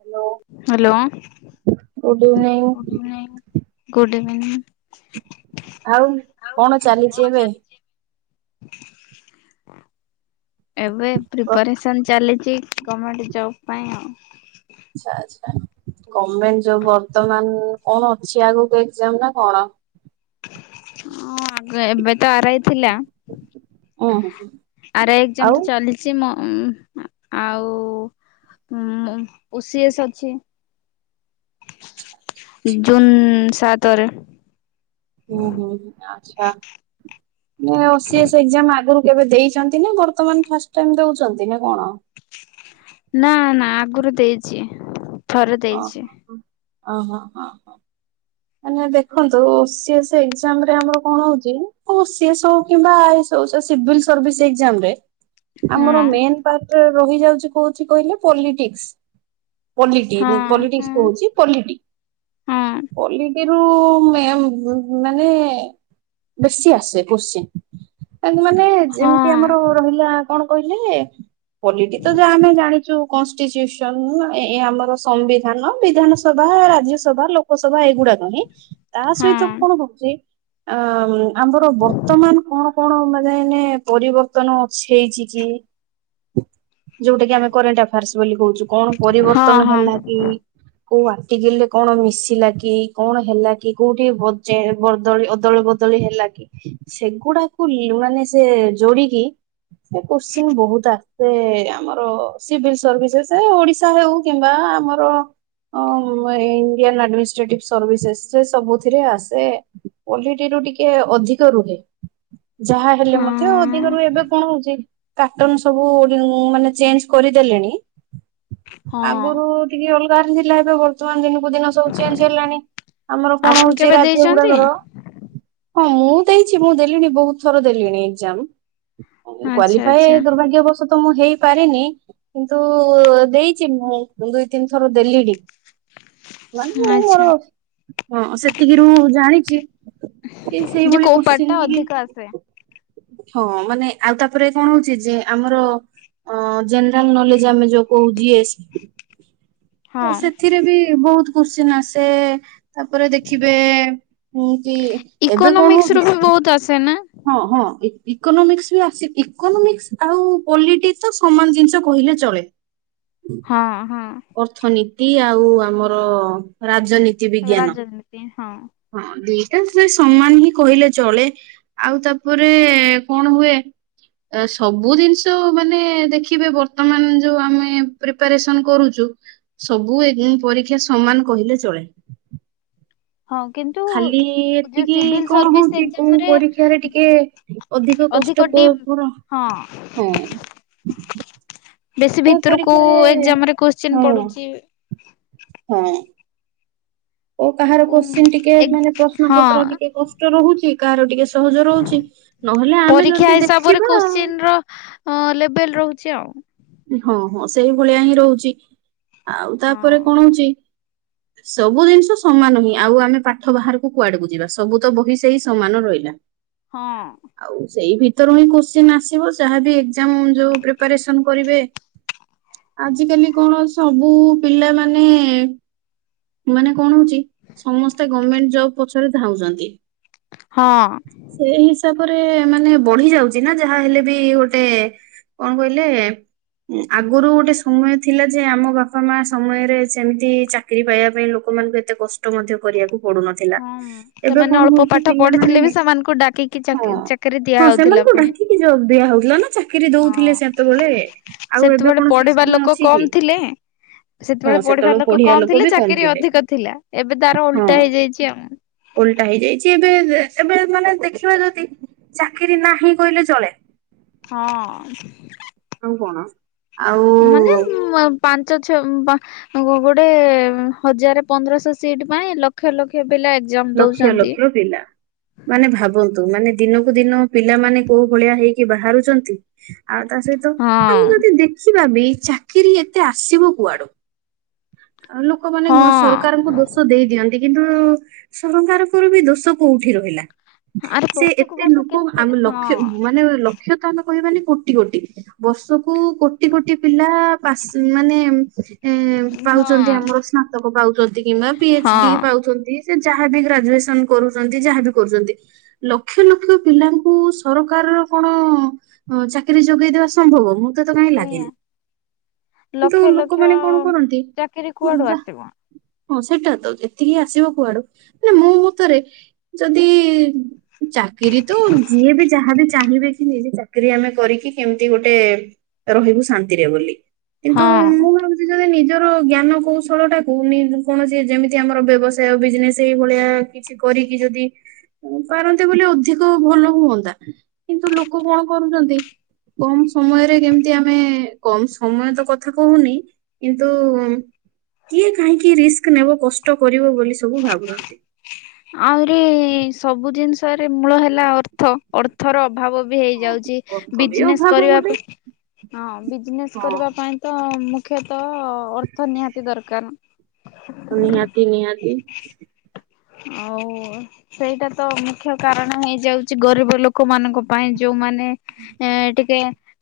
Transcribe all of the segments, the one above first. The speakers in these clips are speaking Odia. ହ୍ୟାଲୋ ହାଲୋ ଗୁଡ୍ ଇଭିନିଂ [unintelligible] [unintelligible] ଆଉ କଣ ଚାଲିଛି ଏବେ? [inaudible] ଏବେ ପ୍ରିପାରେସନ ଚାଲିଛି। ଗମେଣ୍ଟ ଜବ ପାଇଁ ଆଉ। ଆଚ୍ଛା ଆଚ୍ଛା ଗଭମେଣ୍ଟ ଜବ ବର୍ତ୍ତମାନ କଣ ଅଛି ଆଗକୁ ଏକ୍ସାମ ନା କଣ? ହଁ ଆଗ ଏବେ ତ ଆରାଇ ଥିଲା ହୁଁ ହୁଁ [inaudible] ଆରାଇ ଏକ୍ସାମ୍ ଆଉ ତ ଚାଲିଛି ମୋ ଉ ଆଉ ଉ ଓ ସି ଏସ୍ ଅଛି। ଜୁନ୍ ସାତରେ। ହୁଁ ହୁଁ ଆଚ୍ଛା। ଓ ସି ଏସ୍ ଏକ୍ସାମ୍ ଆଗରୁ କେବେ ଦେଇଛନ୍ତି ନା ବର୍ତ୍ତମାନ ଫାଷ୍ଟ ଟାଇମ ଦଉଛନ୍ତି ନା କଣ? ନା ନା ଆଗରୁ ଦେଇଛି। ଥରେ ଓ ଦେଇଛି ହୋ। ଓହୋ ହଁ ହଁ। ମାନେ ଦେଖନ୍ତୁ ସେ ସେ ଏକ୍ସାମ ରେ ଆମର କଣ ହଉଛି। ଓ ସି ଏସ ହେଉ କିମ୍ବା ଆଇ ଏସ ହେଉ ସେ ସିଭିଲ ସର୍ଭିସ୍ ଏକ୍ସାମ୍ ରେ ଆମର ମେନ୍ ପାର୍ଟ ରହିଯାଉଛି କହୁଛି କହିଲେ ପଲିଟିକ୍ସ। ପଲିଟି ହଁ ହଁ ପଲିଟିକ୍ସ କହୁଛି ପଲିଟି। ହଁ ପଲିଟିରୁ ମେ ମାନେ ବେଶୀ ଆସେ କୋଶ୍ଚିନ୍। ଏ ମାନେ ହଁ ଯେମିତି ଆମର ରହିଲା କଣ କହିଲେ ପଲିଟି ତ ଯାହା ଆମେ ଜାଣିଛୁ କନଷ୍ଟିଚ୍ୟୁସନ୍ ଏ ଆମର ସମ୍ବିଧାନ ବିଧାନସଭା ରାଜ୍ୟସଭା ଲୋ ଲୋକସଭା ଏଇଗୁଡାକ ହିଁ ତା ହଁ ସହିତ କଣ ହଉଛି ଆ ଆମର ବର୍ତ୍ତମାନ କଣ କଣ ମାନେ ପରିବର୍ତ୍ତନ ଅ ହେଇଛି କି ଯୋଉଟା କି ଆମେ କରେଣ୍ଟ ଆଫେୟାର୍ସ ବୋଲି କହୁଛୁ। କଣ ହଁ ପରିବର୍ତ୍ତନ ହଁ ହଁ ହେଲା କି? କୋଉ ଆଟିକିଲ୍ ରେ କଣ ମିଶି ମିଶିଲାକି କଣ ହେଲା କି କୋଉଠି ବଦଳି ଅଦଳି ବଦଳି ହେଲା କି ସେଗୁଡାକୁ ମାନେ ସେ ଯୋଡିକି କୋଶ୍ଚିନ୍ ବହୁତ ଆ ସେ ଆମର ସିଭିଲ୍ ସର୍ଭିସେସ୍ ଓଡିଶା ହଉ କିମ୍ବା ଆମର ଇଣ୍ଡିଆନ୍ ଆଡମି ଷ୍ଟେଟିଭ୍ ସର୍ଭିସେସ୍ ସେ ସବୁଥିରେ ଆସେ ପଲିଟି ରୁ ଟିକେ ଅଧିକ ରୁହେ। ଯାହା ହେଲେ ହଁ ମଧ୍ୟ ଦିଗରୁ ଏବେ କଣ ହଉଛି ପାଟର୍ନ ସବୁ ମାନେ ଚେଞ୍ଜ କରିଦେଲେଣି। ହଁ ଆଗରୁ ଟିକେ ଅଲ ଥିଲା ଏବେ ଦିନକୁ ଦିନ ସବୁ ଚେଞ୍ଜ ହେଲାଣି ଆମର କଣ ଆପଣ ହଉଛି କେବେ ରାଜ୍ୟ ଦେଇଛନ୍ତି ଗୁଡାକର। ହଁ ମୁଁ ଦେଇଛି ମୁଁ ଦେଲିଣି ବହୁତ ଥର ଦେଲିଣି ଏଜାମ। ଆଚ୍ଛା କ୍ଵାଲିଫାଏ ଆଚ୍ଛା ଦୁର୍ଭାଗ୍ୟବସତ ତ ମୁଁ ହେଇପାରିନି କିନ୍ତୁ ଦେଇଛି ମୁଁ ଦୁଇ ତିନି ଥର ଦେଲିଣି। [inaudible] [inaudible] ମୁଁ ଆଚ୍ଛା ମୋର ହଁ ସେତିକିରୁ ଜାଣି [unintelligible] ଯେ କୋଉପାର୍ଟ ଟା ଅଧିକ ଆସେ? ହଁ ମାନେ ଆଉ ତାପରେ କଣ ହଉଛି ଯେ ଆମର ଜେନେରାଲ ନଲେଜ ଆମେ ଯୋଉ [unintelligible] ହଁ ସେଥିରେ ବି ବହୁତ। କ୍ୱେଷ୍ଟନ ଆସେ। ତାପରେ ଦେଖିବେ କି ଏବେ କଣ ଇକୋନୋମିକ୍ସ ରୁ ହଉଛି? ବି ବହୁତ ଆସେ ନା ହଁ ହଁ ଇକୋନୋମିକ୍ସ ବି ଆସ ଇକୋନୋମିକ୍ସ ଆଉ ପଲିଟିକ୍ସ ସମାନ ଜିନିଷ କହିଲେ ଚଳେ। ହଁ ହଁ [inaudible] ଅର୍ଥନୀତି ଆ ଆଉ ଆମର ରାଜ ନୀତି ବିଜ୍ଞାନ। ରାଜନୀତି ହଁ। ହଁ ଦିଟା ସେ ସମାନ ହିଁ କହିଲେ ଚଳେ ଆଉ ତାପରେ କଣ ହୁଏ ସବୁ ଜିନିଷ ମାନେ ଦେଖିବେ ବର୍ତ୍ତମାନ ଯୋଉ ଆମେ ପ୍ରିପାରେସନ କରୁଛୁ ସବୁ ପରୀକ୍ଷା ସମାନ କହିଲେ ଚଳେ। ହଁ କିନ୍ତୁ ଖାଲି ଏତିକି ସିଭିଲ କଣ ସର୍ଭିସ ହଉଛି କୋଉ ଏକ୍ସାମ୍ ରେ ପରୀକ୍ଷାରେ ଟିକେ [inaudible] କଷ୍ଟ ଅଧିକ କୋ- ଡିପ୍ କୋର- ହଁ ହଁ ବେଶୀ କୋଉ ଭିତରକୁ ପରୀକ୍ଷାରେ ଏକ୍ସାମ୍ ରେ [unintelligible] ହଁ ପଡ଼ୁଛି। ହଁ। ଓ କାହାର କୋଶ୍ଚିିନ୍ ଟିକେ ମାନେ ପ୍ରଶ୍ନ ହଁ ପତ୍ର ଟିକେ କଷ୍ଟ ରହୁଛି କାହାର ଟିକେ ସହଜ ରହୁଛି ନହେଲେ ଆମେ ପରୀକ୍ଷା ଯଦି ହିସାବରେ ଦେଖିବା। କୋଶ୍ଚିନ୍ ର ହଁ [inaudible] ହଁ ହଁ ସେଇ ଭଳିଆ ହିଁ ରହୁଛି। ଆଉ ତାପରେ ହଁ କଣ ହଉଛି ସବୁ ଜିନିଷ ସମାନ ହିଁ ଆଉ ଆମେ ପାଠ ବାହାରକୁ କୁଆଡେକୁ ଯିବା ସବୁ ତ ବହି ସେହି ସମାନ ରହିଲା। ହଁ ଆଉ ସେଇ ଭି ଭିତରୁ ହିଁ କ୍ୱେଶ୍ଚିନ ଆସିବ ଯାହାବି [inaudible] ଯୋଉ ପ୍ରିପାରେସନ୍ କରିବେ। ଆଜି କାଲି କଣ ଅ ସବୁ ପିଲାମାନେ ମାନେ କଣ ହଉଛି ସମସ୍ତେ ଗଭମେଣ୍ଟ୍ ଜବ ପଛରେ ଧାଉଛନ୍ତି। ହଁ ସେଇ ହିସାବରେ ମାନେ ବଢି ଯାଉଛି ନା ଯାହା ହେଲେ ବି ଗୋଟେ କଣ କହିଲେ ଆଗରୁ ଗୋଟେ ସମୟ ଥିଲା ଯେ ଆମ ବାପା ମା ସମୟରେ ସେମିତି ଚାକିରି ପାଇବା ପାଇଁ ଲୋକମାନଙ୍କୁ ଏତେ କଷ୍ଟ ମଧ୍ୟ କରିବାକୁ ପଡୁନଥିଲା। ହଁ ଏବେ ସେମାନେ କଣ ଅଳ୍ପ ହଉଛି ପାଠ ପିଲାମାନେ ପଢିଥିଲେ ବି ସେମାନଙ୍କୁ ଡାକିକି ହଁ ଚାକିରି ହଁ ଦିଆହଉଥିଲା ସେମାନଙ୍କୁ ପୁଣି ଡାକିକି ଜ ଦିଆ ହଉଛି। ଥିଲା ନା ଚାକିରି ହଁ ଦଉଥିଲେ ସେତେବେଳେ ଆଉ ଏବେ ସେତେବେଳେ କଣ ସେ ପଢିବା ସମୟ ଲୋକ ଅଛି କି। କମ ଥିଲେ। ହଁ ସେତେବେଳେ ପଢିବା ସେତେବେଳକୁ ପଢଆ କମ ଲୋକ ଥିଲେ ବି କମ ଚାକିରି ଥିଲେ ଅଧିକ ଥିଲା ଏବେ ତାର ହଁ ଓଲଟା ହେଇଯାଇଛି। ଓଲଟା ହେଇଯାଇଛି ଏବେ ଏବେ ମାନେ ଦେଖିବା ଯଦି ଚାକିରି ନାହିଁ କହିଲେ ଚଳେ। ହଁ। ପଣ ମାନେ ଆଉ ପାଞ୍ଚ ଛ ଗୋଟେ ହଜାର ପନ୍ଦରଶହ ସିଟ୍ ପାଇଁ ଲକ୍ଷ ଲକ୍ଷ ପିଲା ଏକ୍ଜାମ ଲକ୍ଷ ଦଉଛନ୍ତି। ଲକ୍ଷ ପିଲା ମାନେ ଭାବନ୍ତୁ ମାନେ ଦିନକୁ ଦିନ ପିଲାମାନେ କୋଉ ଭଳିଆ ହେଇକି ବାହାରୁଛନ୍ତି। ଆଉ ତା ସହିତ ଆମେ ହଁ ଯଦି ଦେଖିବା ଚାକିରି ଏତେ ଆସିବ କୁଆଡୁ। ଆଉ ଲୋକମାନେ ହଁ ସରକାରଙ୍କୁ ଦୋଷ ଦେଇ ଦିଅନ୍ତି। କିନ୍ତୁ ସରକାରଙ୍କ ବି ଦୋଷ କୋଉଠି ରହିଲା। ଆରେ ସେ ବର୍ଷକୁ ଏତେ ବର୍ଷ ଲୋକ କେତେ ଆମେ ଲକ୍ଷ ହଁ ମାନେ ଲକ୍ଷତା ଲ କହିବାନି କୋଟି କୋଟି ବର୍ଷ କୁ କୋଟି କୋଟି ପିଲା ମାନେ [inaudible] ଏ ପାଉଛନ୍ତି ହଁ ଆମର ସ୍ନାତକ ପାଉଛନ୍ତି କିମ୍ବା ପି ଏଚ ଡି ହଁ ପାଉଛନ୍ତି। ସେ ଯାହାବ ଗ୍ରାଜୁଏସନ କରୁଛନ୍ତି ଯାହାବି କରୁଛନ୍ତି ଲକ୍ଷ ଲକ୍ଷ ପିଲାଙ୍କୁ ସରକାରର କଣ ଚାକିରୀ ଯୋଗେଇଦବା ସମ୍ଭବ ।ମୁଁ ତ ତ କାହିଁ ଲାଗେନି ସେଇଆ ।କିନ୍ତୁ ଲକ୍ଷ ଲକ୍ଷ ଲୋକମାନେ କଣ କରନ୍ତି ଚାକିରି କୁଆଡୁ ଯ ଆସିବ ହଁ ସେଟା ତ ଯେତିକି ଆସିବ କୁଆଡୁ ମାନେ ମୁଁ ମତରେ ଯଦି ଚାକିରି ତ ଯିଏ ବି ଯାହାବି ଚାହିଁବେ କି ନିଜେ ଚାକିରରି ଆମେ କରିକି କେମିତି ଗୋଟେ ରହିବୁ ଶାନ୍ତିରେ ବୋଲି। କିନ୍ତୁ ହଁ। ମୁଁ ଭାବୁଛି ଯଦି ନି ନିଜର ଜ୍ଞାନ କୌଶଳ ଟାକୁ କୌଣସି ଯେମିତି ଆମର ବ୍ୟବସାୟ ବିଜନେସ୍ ସେଇ ଭଳିଆ କିଛି କରିକି ଯଦି ପାରନ୍ତେ ବୋଲି ଅଧିକ ଭଲ ହୁଅନ୍ତା କିନ୍ତୁ ଲୋକ କଣ କରୁଛନ୍ତି କମ ସମୟରେ କେମିତି ଆମେ କମ ସମୟ ତ କଥା କହୁନି କିନ୍ତୁ କିଏ କାହିଁକି ରିସ୍କ ନେବ କଷ୍ଟ କରିବ ବୋଲି ସବୁ ଭାବୁଛନ୍ତି। [inaudible] ଆହୁରି ସବୁ ଜିନିଷରେ ମୂଳ ହେଲା ଅର୍ଥ ଅର୍ଥର ଅଭାବ ବି ହଁ ହେଇଯାଉଛି କଷ୍ଟ ବି ଅଭାବ କରିବା ଗୋଟେ ହଁ ହଁ। କରିବା ପାଇଁ ତ ତ ଅର୍ଥ ନିହାତି ଦରକାର। ନିହାତି ନିହାତି। ଆଉ ସେଇଟା ତ ମୁଖ୍ୟ କାରଣ ହେଇଯାଉଛି ଗରିବ ଲୋକ ମାନଙ୍କ ପାଇଁ ଯୋଉମାନେ ନେ ଏ ଟିକେ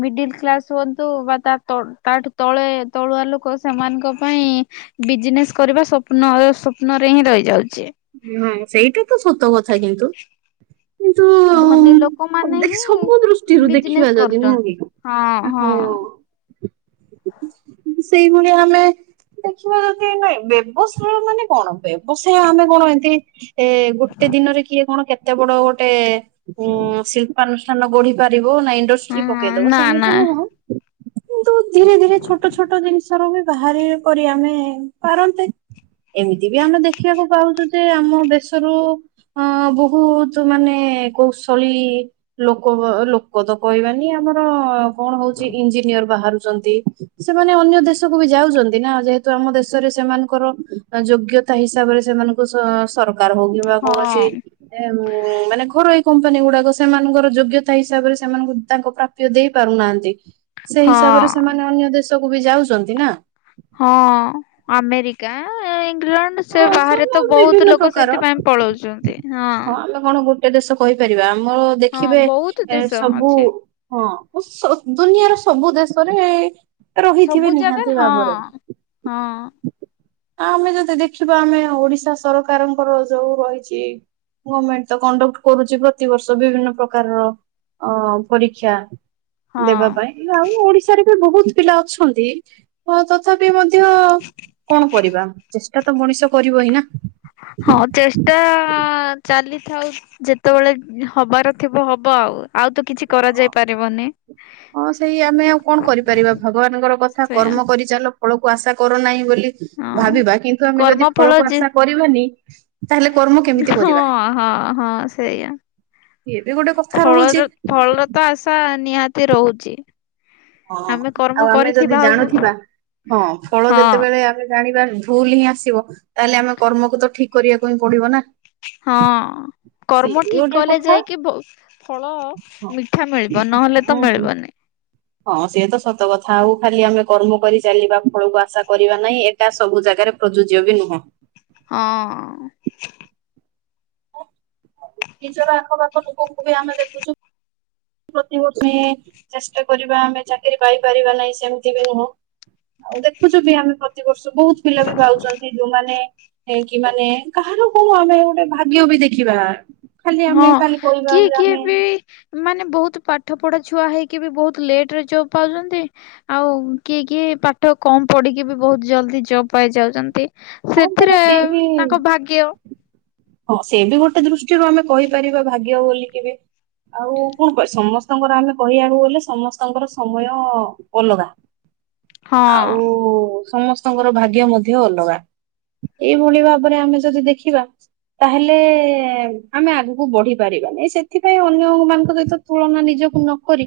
ମିଡିଲ କ୍ଲାସ ହୁଅନ୍ତୁ ବା ତା ତାଠୁ ତଳେ ତଳୁଆ ଲୋକ ସେମାନଙ୍କ ପାଇଁ ବିଜନେସ୍ କରିବା ସ୍ୱପ୍ନ ସ୍ୱପ୍ନ ରେ ହିଁ ରହିଯାଉଛି। ହୁଁ ସେଇଟା ତ ସତ କଥା। କଥା କିନ୍ତୁ କିନ୍ତୁ ଧନୀ ଲୋକମାନେ ହିଁ ସବୁ ଦୃଷ୍ଟିରୁ ଦେଖିବା ବିଜନେସ୍ ଯଦି ନୁହଁ କି? କରୁଛନ୍ତି ହଁ ହଁ। ସେଇଭଳିଆ ହେଲେ ଆମେ ଦେଖିବା ଯଦି ନ ବ୍ୟବସାୟ ମାନେ କଣ ବ୍ୟବସାୟ ଆମେ କଣ ଏମିତି ଏ ଗୋଟେ ଦିନରେ କିଏ କଣ କେତେ ବଡ ଗୋଟେ ଉ ଶିଳ୍ପାନୁଷ୍ଠାନ ଗଢି ପାରିବ? ନା ଇଣ୍ଡଷ୍ଟି ହଁ ପକେଇଦବ ନା ସେମିତି ନା। ନୁହଁ। ତ ଧୀରେ ଧୀରେ ଛୋଟ ଛୋଟ ଜିନିଷରୁ ହିଁ ବାହାରେ କରି ଆମେ ପାରନ୍ତେ ଏମିତି ବି ଆମେ ଦେଖିବାକୁ ପାଉଛୁ ଯେ ଆମ ଦେଶରୁ ଅ ବହୁତ ମାନେ କୌଶଳୀ ଲୋକ ଲୋକ ତ କହିବାନି ଆମର କଣ ହଉଛି ଇଞ୍ଜିନିୟର ବାହାରୁଛି। ଚନ୍ତି ସେମାନେ ଅନ୍ୟ ଦେଶକୁ ବି ଯାଉଛନ୍ତି ନା ଯେହେତୁ ଆମ ଦେଶରେ ସେମାନଙ୍କର ଯୋଗ୍ୟତା ହିସାବରେ ସେମାନଙ୍କୁ ସରକାର ଦରକାର ହଉ କିମ୍ବା କୌଣସି ହଁ। ମାନେ ଘରୋଇ କମ୍ପାନୀ ଗୁଡାକ ସେମାନଙ୍କର ଯୋଗ୍ୟତା ହିସାବରେ ସେମାନଙ୍କୁ ତାଙ୍କ ପ୍ରାପ୍ୟ ଦେଇ ପାରୁନାହାନ୍ତି। ସେଇ ହିସାବରେ ହଁ ସେମାନେ ଅନ୍ୟ ଦେଶ କୁ ବି ଯାଉଛନ୍ତି ନା। ହଁ ଆମେରିକା ନିଉଜଲ୍ୟାଣ୍ଡ ସେ ହଁ ବାହାରେ ସବୁ ତ ବହୁତ ବିଭିନ୍ନ ଲୋକ ପ୍ରକାର ସେଥିପାଇଁ ପଳଉଛନ୍ତି ହଁ। ଟେ ଦେଶ କହିପାରିବା? ଆମର ହଁ ଦେଖିବେ ବହୁତ ଦେଶ ସବୁ ଅଛି। ହଁ। ଦୁନିଆର ସବୁ ଦେଶରେ ରହିଥିବେ ସବୁ ନିହାତି ଜାଗାରେ ହଁ ଭାବରେ। ହଁ ହଁ ଆମେ ଯଦି ଦେଖି ଦେଖିବା ଆମେ ଓଡିଶା ସରକାରଙ୍କର ଯୋଉ ରହିଛି ଗମେଣ୍ଟ ତ କଣ୍ଡକ୍ଟ କରୁଛି ପ୍ରତିବର୍ଷ ବିଭିନ୍ନ ପ୍ରକାରର ଅ ପରୀକ୍ଷା ଦେବା ହଁ। ପାଇଁ ଆଉ ଓଡିଶାରେ ଏମିତି ବହୁତ ପିଲା ଅଛନ୍ତି। ତଥାପି ମଧ୍ୟ କଣ କରିବା ଚେଷ୍ଟା ଷ୍ଟା ତ ମଣିଷ କରିବ ହିଁ ନା। ହଁ ଚେଷ୍ଟା ଚାଲିଥାଉ ଯେତେବେଳେ ହବାର ଥିବ ହବ ଆଉ। ଆଉ ତ କିଛି କରାଯାଇ ପାରିବନି। ହଁ ସେଇ ଆମେ ଆଉ କଣ କରିପାରିବା ଭଗବାନଙ୍କର କଥା ସେଇଆ କର୍ମ କରିଚାଲ ଫଳକୁ ଆଶା କର ନାହିଁ ବୋଲି ହଁ। ଭାବିବା କିନ୍ତୁ ଆମେ କର୍ମ ଯଦି ଫଳ ଫଳକୁ ଯେ ଆଶା କରିବାନି [unintelligible] କର୍ମ କେମିତି ହଁ କରିବା ହଁ ହଁ ସେଇଆ। ଇଏ ବି ଗୋଟେ କଥା ରହୁଛି ଫଳର ଫଳର ତ ଆଶା ନିହାତି ରହୁଛି। ହଁ ଆମେ ଆଉ କର୍ମ ଆମେ ଯଦି କରିଥିବା ଆଉ ଜାଣୁଥିବା ହଁ ଫଳ ହଁ ଯେତେବେଳେ ଆମେ ଜାଣିବା ଭୁଲ ହିଁ ଆସିବ ତାହେଲେ ଆମେ କର୍ମକୁ ତ ଠିକ କରିବାକୁ ହିଁ ପଡିବ ନା । ହଁ କର୍ମ ଠିକ ଗୋଟେ କଲେ କଥା ଯାଇକି ବହୁତ ଫଳ ମିଠା ମିଳିବ ନହେଲେ ତ ହଁ ମିଳିବନି। ହଁ ସେ ତ ସତ କଥା ଆଉ ଖାଲି ଆମେ କର୍ମ କରି ଚାଲିବା ଫଳକୁ ଆଶା କରିବା ନାହିଁ ଏଟା ସବୁ ଜାଗାରେ ପ୍ରଯୁଜ୍ୟ ବି ନୁହଁ। ହଁ। [unintelligible] ନିଜର ଆଖପାଖ ଲୋକ ମୁଁ କହିବି ଆମେ ଦେଖୁଚୁ ପ୍ରତିିବର୍ଷ ହିଁ ଚେଷ୍ଟା କରିବା ଆମେ ଚାକିରି ପାଇପାରିବା ନାହିଁ ସେମିତି ବି ନୁହଁ। ଆଉ ଦେଖୁଛୁ ବି ଆମେ ପ୍ରତିବର୍ଷ ବହୁତ ପିଲା ବି ଭାବୁଛନ୍ତି ଯୋଉମାନେ ହେଇକି ମାନେ କାହାର କଣ ଆମେ ଗୋଟେ ଭାଗ୍ୟ ବି ଦେଖିବା ଖାଲି ହଁ ଆମେ ଖାଲି କହିବା କିଏ ଯେ କିଏ ଆମେ ବି ମାନେ ବହୁତ ପାଠ ପଢ଼ା ଛୁଆ ହେଇକି ବି ବହୁତ ଲେଟ୍ ରେ ଜବ୍ ପାଉଛନ୍ତି ଆଉ କିଏ କିଏ ପାଠ କମ୍ ପଢ଼ିକି ବି ବହୁତ ଜଲ୍ଦି ଜବ୍ ପାଇଯାଉଛନ୍ତି । ହଁ ପରା ସେଥିରେ ସିଏ ବି ତାଙ୍କ ଭାଗ୍ୟ ହଁ ସେ ବି ଗୋଟେ ଦୃଷ୍ଟିରୁ ଆମେ କହିପାରିବା ଭାଗ୍ୟ ବୋଲି କେବେ ଆଉ କଣ କହ ସମସ୍ତଙ୍କର ଆମେ କହିବାକୁ ଗଲେ ସମସ୍ତଙ୍କର ସମୟ ଅଲଗା । ହଁ ଆଉ ସମସ୍ତ ଙ୍କର ଭାଗ୍ୟ ମଧ୍ୟ ଅଲଗା ଏଇଭଳି ଭାବରେ ଆମେ ଯଦି ଦେଖିବା ତାହେଲେ ଆମେ ଆଗକୁ ବଢି ପାରିବାନି ।ସେଥିପାଇଁ ଅନ୍ୟ ମାନଙ୍କ ସହିତ ତୁଳନା ନିଜକୁ ନକରି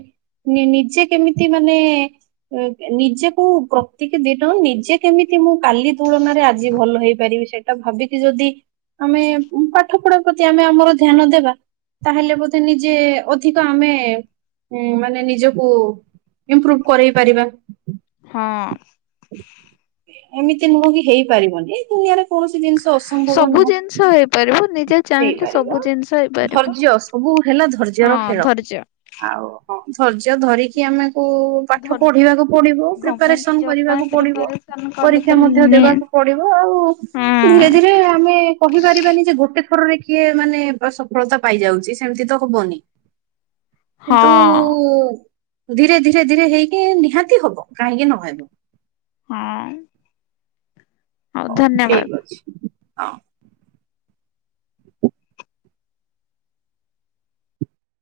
ନିଜେ କେମିତି ମାନେ ନିଜେକୁ ପ୍ରତ୍ୟେକ ଦିନ ନିଜେ କେମିତି ମୁଁ କାଲି ତୁଳନାରେ ଆଜି ଭଲ ହେଇପାରିବି ସେଠା ଏଟା ଭାବିକି ଯଦି ଆମେ ପାଠ ପଢା ପ୍ରତି ଆମେ ଆମର ଧ୍ୟାନ ଦେବା ତାହେଲେ ବୋଧେ ନିଜେ ଅଧିକ ଆମେ ମାନେ ନିଜକୁ ଇମ୍ପ୍ରୁଭ୍ କରେଇ ପାରିବା। ହଁ। ଏମିତି ନୁହଁ କି ହେଇ ପାରିବନି ଦୁନିଆରେ। କୌଣସି ଜିନିଷ ଅସମ୍ଭବ ସବୁ ନୁହଁ ଜିନିଷ ହେଇପାରିବ ନିଜେ ସେଇ ଚାହିଁଲେ ପାରିବ ସବୁ ଜିନିଷ ହେଇପାରିବ। ଧୈର୍ଯ୍ୟ ସବୁ ହେଲା ହଁ ଧୈର୍ଯ୍ୟର ଖେଳ ଧୈର୍ଯ୍ୟ। ଆଉ ହଁ। ଧୈର୍ଯ୍ୟ ଧରିକି ଆମେ କୁ ପାଠ ଧର ପଢିବାକୁ ପଡିବ ଗମେଣ୍ଟ ପ୍ରିପାରେସନ୍ ଜବ୍ ପାଇଁ କରିବାକୁ ପଡ଼ିବ ପ୍ରିପାରେସନ କଲେ ପରୀକ୍ଷା ତ ମଧ୍ୟ ନି ଦେବାକୁ ପଡିବ ଆଉ ହଁ ଧୀରେ ଧୀରେ ଆମେ କହିପାରିବାନି ଯେ ଗୋଟେ ପେପରରେ କିଏ ମାନେ ସଫଳତା ପାଇଯାଉଛି ସେମତି ତ ହବନି। ହଁ କିନ୍ତୁ ଉ ଧୀରେ ଧୀରେ ଧୀରେ ହେଇକି ନିହାତି ହବ କାହିଁକି ନହେବ। ହଁ। ହଉ ଧନ୍ୟବାଦ। ଠିକ ଅଛି। [inaudible]